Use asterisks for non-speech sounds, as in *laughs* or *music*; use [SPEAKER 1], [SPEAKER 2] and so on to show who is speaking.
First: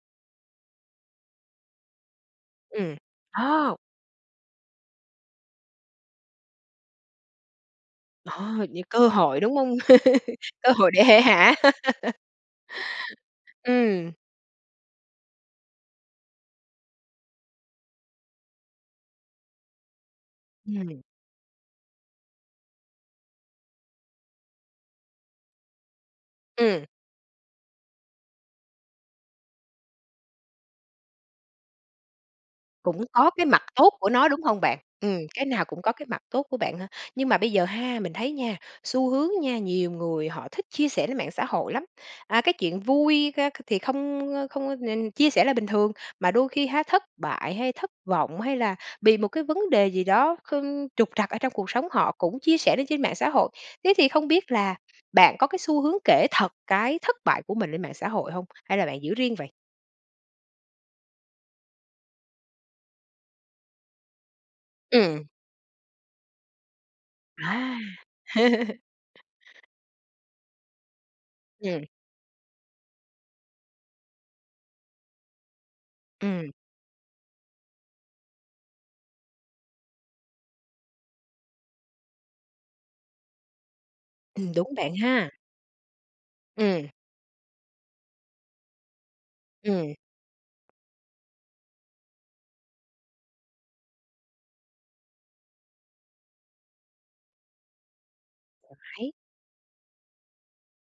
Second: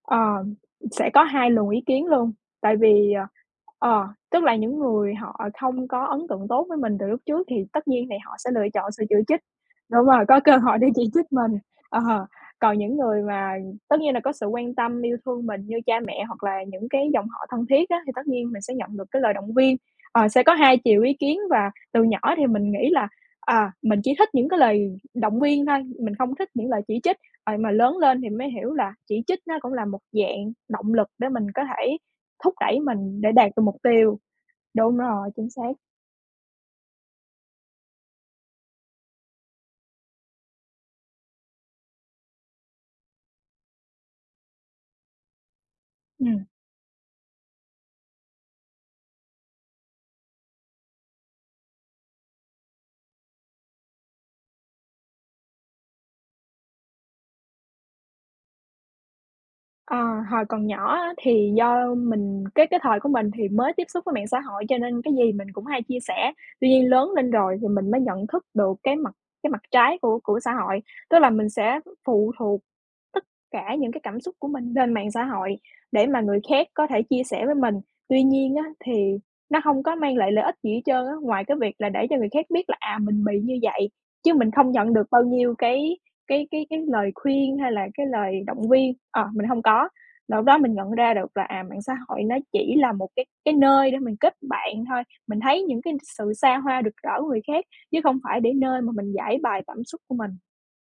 [SPEAKER 1] Ờm, sẽ có 2 luồng ý kiến luôn. Tại
[SPEAKER 2] Ừm,
[SPEAKER 1] vì, ờ
[SPEAKER 2] ồ!
[SPEAKER 1] ờ, tức là những người họ không có ấn tượng tốt với mình từ lúc trước thì tất nhiên thì họ
[SPEAKER 2] Ờ,
[SPEAKER 1] sẽ lựa
[SPEAKER 2] nh
[SPEAKER 1] chọn sự
[SPEAKER 2] cơ
[SPEAKER 1] chỉ
[SPEAKER 2] hội,
[SPEAKER 1] trích
[SPEAKER 2] đúng hông?
[SPEAKER 1] đúng rồi,
[SPEAKER 2] *laughs*
[SPEAKER 1] có cơ
[SPEAKER 2] Cơ
[SPEAKER 1] hội để
[SPEAKER 2] hội
[SPEAKER 1] chỉ
[SPEAKER 2] để hể
[SPEAKER 1] trích mình
[SPEAKER 2] hả.
[SPEAKER 1] ờ,
[SPEAKER 2] *laughs*
[SPEAKER 1] còn những người mà tất
[SPEAKER 2] Ừm.
[SPEAKER 1] nhiên là có sự quan tâm, yêu thương mình như cha mẹ hoặc là những cái dòng họ thân thiết á thì tất nhiên mình sẽ nhận được cái lời động viên. Ờ, sẽ có 2 chiều
[SPEAKER 2] Ừm.
[SPEAKER 1] ý kiến và từ nhỏ thì mình nghĩ là, à, mình chỉ thích những cái lời động viên thôi, mình không thích những lời
[SPEAKER 2] Ừm.
[SPEAKER 1] chỉ trích. Ờ, nhưng mà lớn lên thì mới hiểu là chỉ trích nó cũng là một dạng động lực để mình có thể thúc đẩy
[SPEAKER 2] Cũng
[SPEAKER 1] mình
[SPEAKER 2] có
[SPEAKER 1] để
[SPEAKER 2] cái
[SPEAKER 1] đạt
[SPEAKER 2] mặt
[SPEAKER 1] được mục
[SPEAKER 2] tốt của
[SPEAKER 1] tiêu.
[SPEAKER 2] nó, đúng hông bạn?
[SPEAKER 1] Đúng
[SPEAKER 2] Ừm,
[SPEAKER 1] rồi,
[SPEAKER 2] cái
[SPEAKER 1] chính
[SPEAKER 2] nào
[SPEAKER 1] xác.
[SPEAKER 2] cũng có cái mặt tốt của bạn hả? Nhưng mà bây giờ ha, mình thấy nha, xu hướng nha, nhiều người họ thích chia sẻ lên mạng xã hội lắm. À, cái chuyện vui ca c thì không, ơ, không có nên chia sẻ là bình thường. Mà
[SPEAKER 1] Ừm.
[SPEAKER 2] đôi khi ha, thất bại hay thất vọng, hay là bị một cái vấn đề gì đó kh trục trặc ở trong cuộc sống họ cũng chia sẻ lên trên mạng xã hội. Thế thì không biết là bạn có cái xu hướng kể thật cái thất bại của mình lên mạng xã hội hông? Hay là bạn giữ riêng vậy?
[SPEAKER 1] Ờ, hồi còn nhỏ á, thì do mình cái cái thời của mình thì mới tiếp xúc với mạng xã hội cho nên cái
[SPEAKER 2] Ừm.
[SPEAKER 1] gì mình cũng hay chia sẻ. Tuy nhiên, lớn lên rồi thì
[SPEAKER 2] À!
[SPEAKER 1] mình mới nhận thức được
[SPEAKER 2] *laughs*
[SPEAKER 1] cái mặt cái mặt trái của của xã hội. Tức là mình sẽ
[SPEAKER 2] Ừm.
[SPEAKER 1] phụ thuộc tất cả những cái cảm xúc của mình lên mạng xã hội để mà người
[SPEAKER 2] Ừm.
[SPEAKER 1] khác có thể chia sẻ với mình. Tuy nhiên á, thì nó hông có mang lại lợi ích gì hết trơn á, ngoài cái việc là để cho người khác biết là, à, mình bị như vậy, chứ mình
[SPEAKER 2] Ừm,
[SPEAKER 1] không
[SPEAKER 2] đúng
[SPEAKER 1] nhận
[SPEAKER 2] bạn
[SPEAKER 1] được bao
[SPEAKER 2] ha.
[SPEAKER 1] nhiêu cái cái cái cái
[SPEAKER 2] Ừm.
[SPEAKER 1] lời khuyên hay là cái lời động viên, ờ, mình hông có.
[SPEAKER 2] Ừm.
[SPEAKER 1] Là lúc đó mình nhận ra được là, à, mạng xã hội nó chỉ là một cái cái nơi để mình kết bạn thôi, mình thấy những cái n sự xa hoa, rực rỡ của người khác, chứ không phải để
[SPEAKER 2] Ờ,
[SPEAKER 1] nơi mà
[SPEAKER 2] háy.
[SPEAKER 1] mình giãi bày cảm xúc của mình.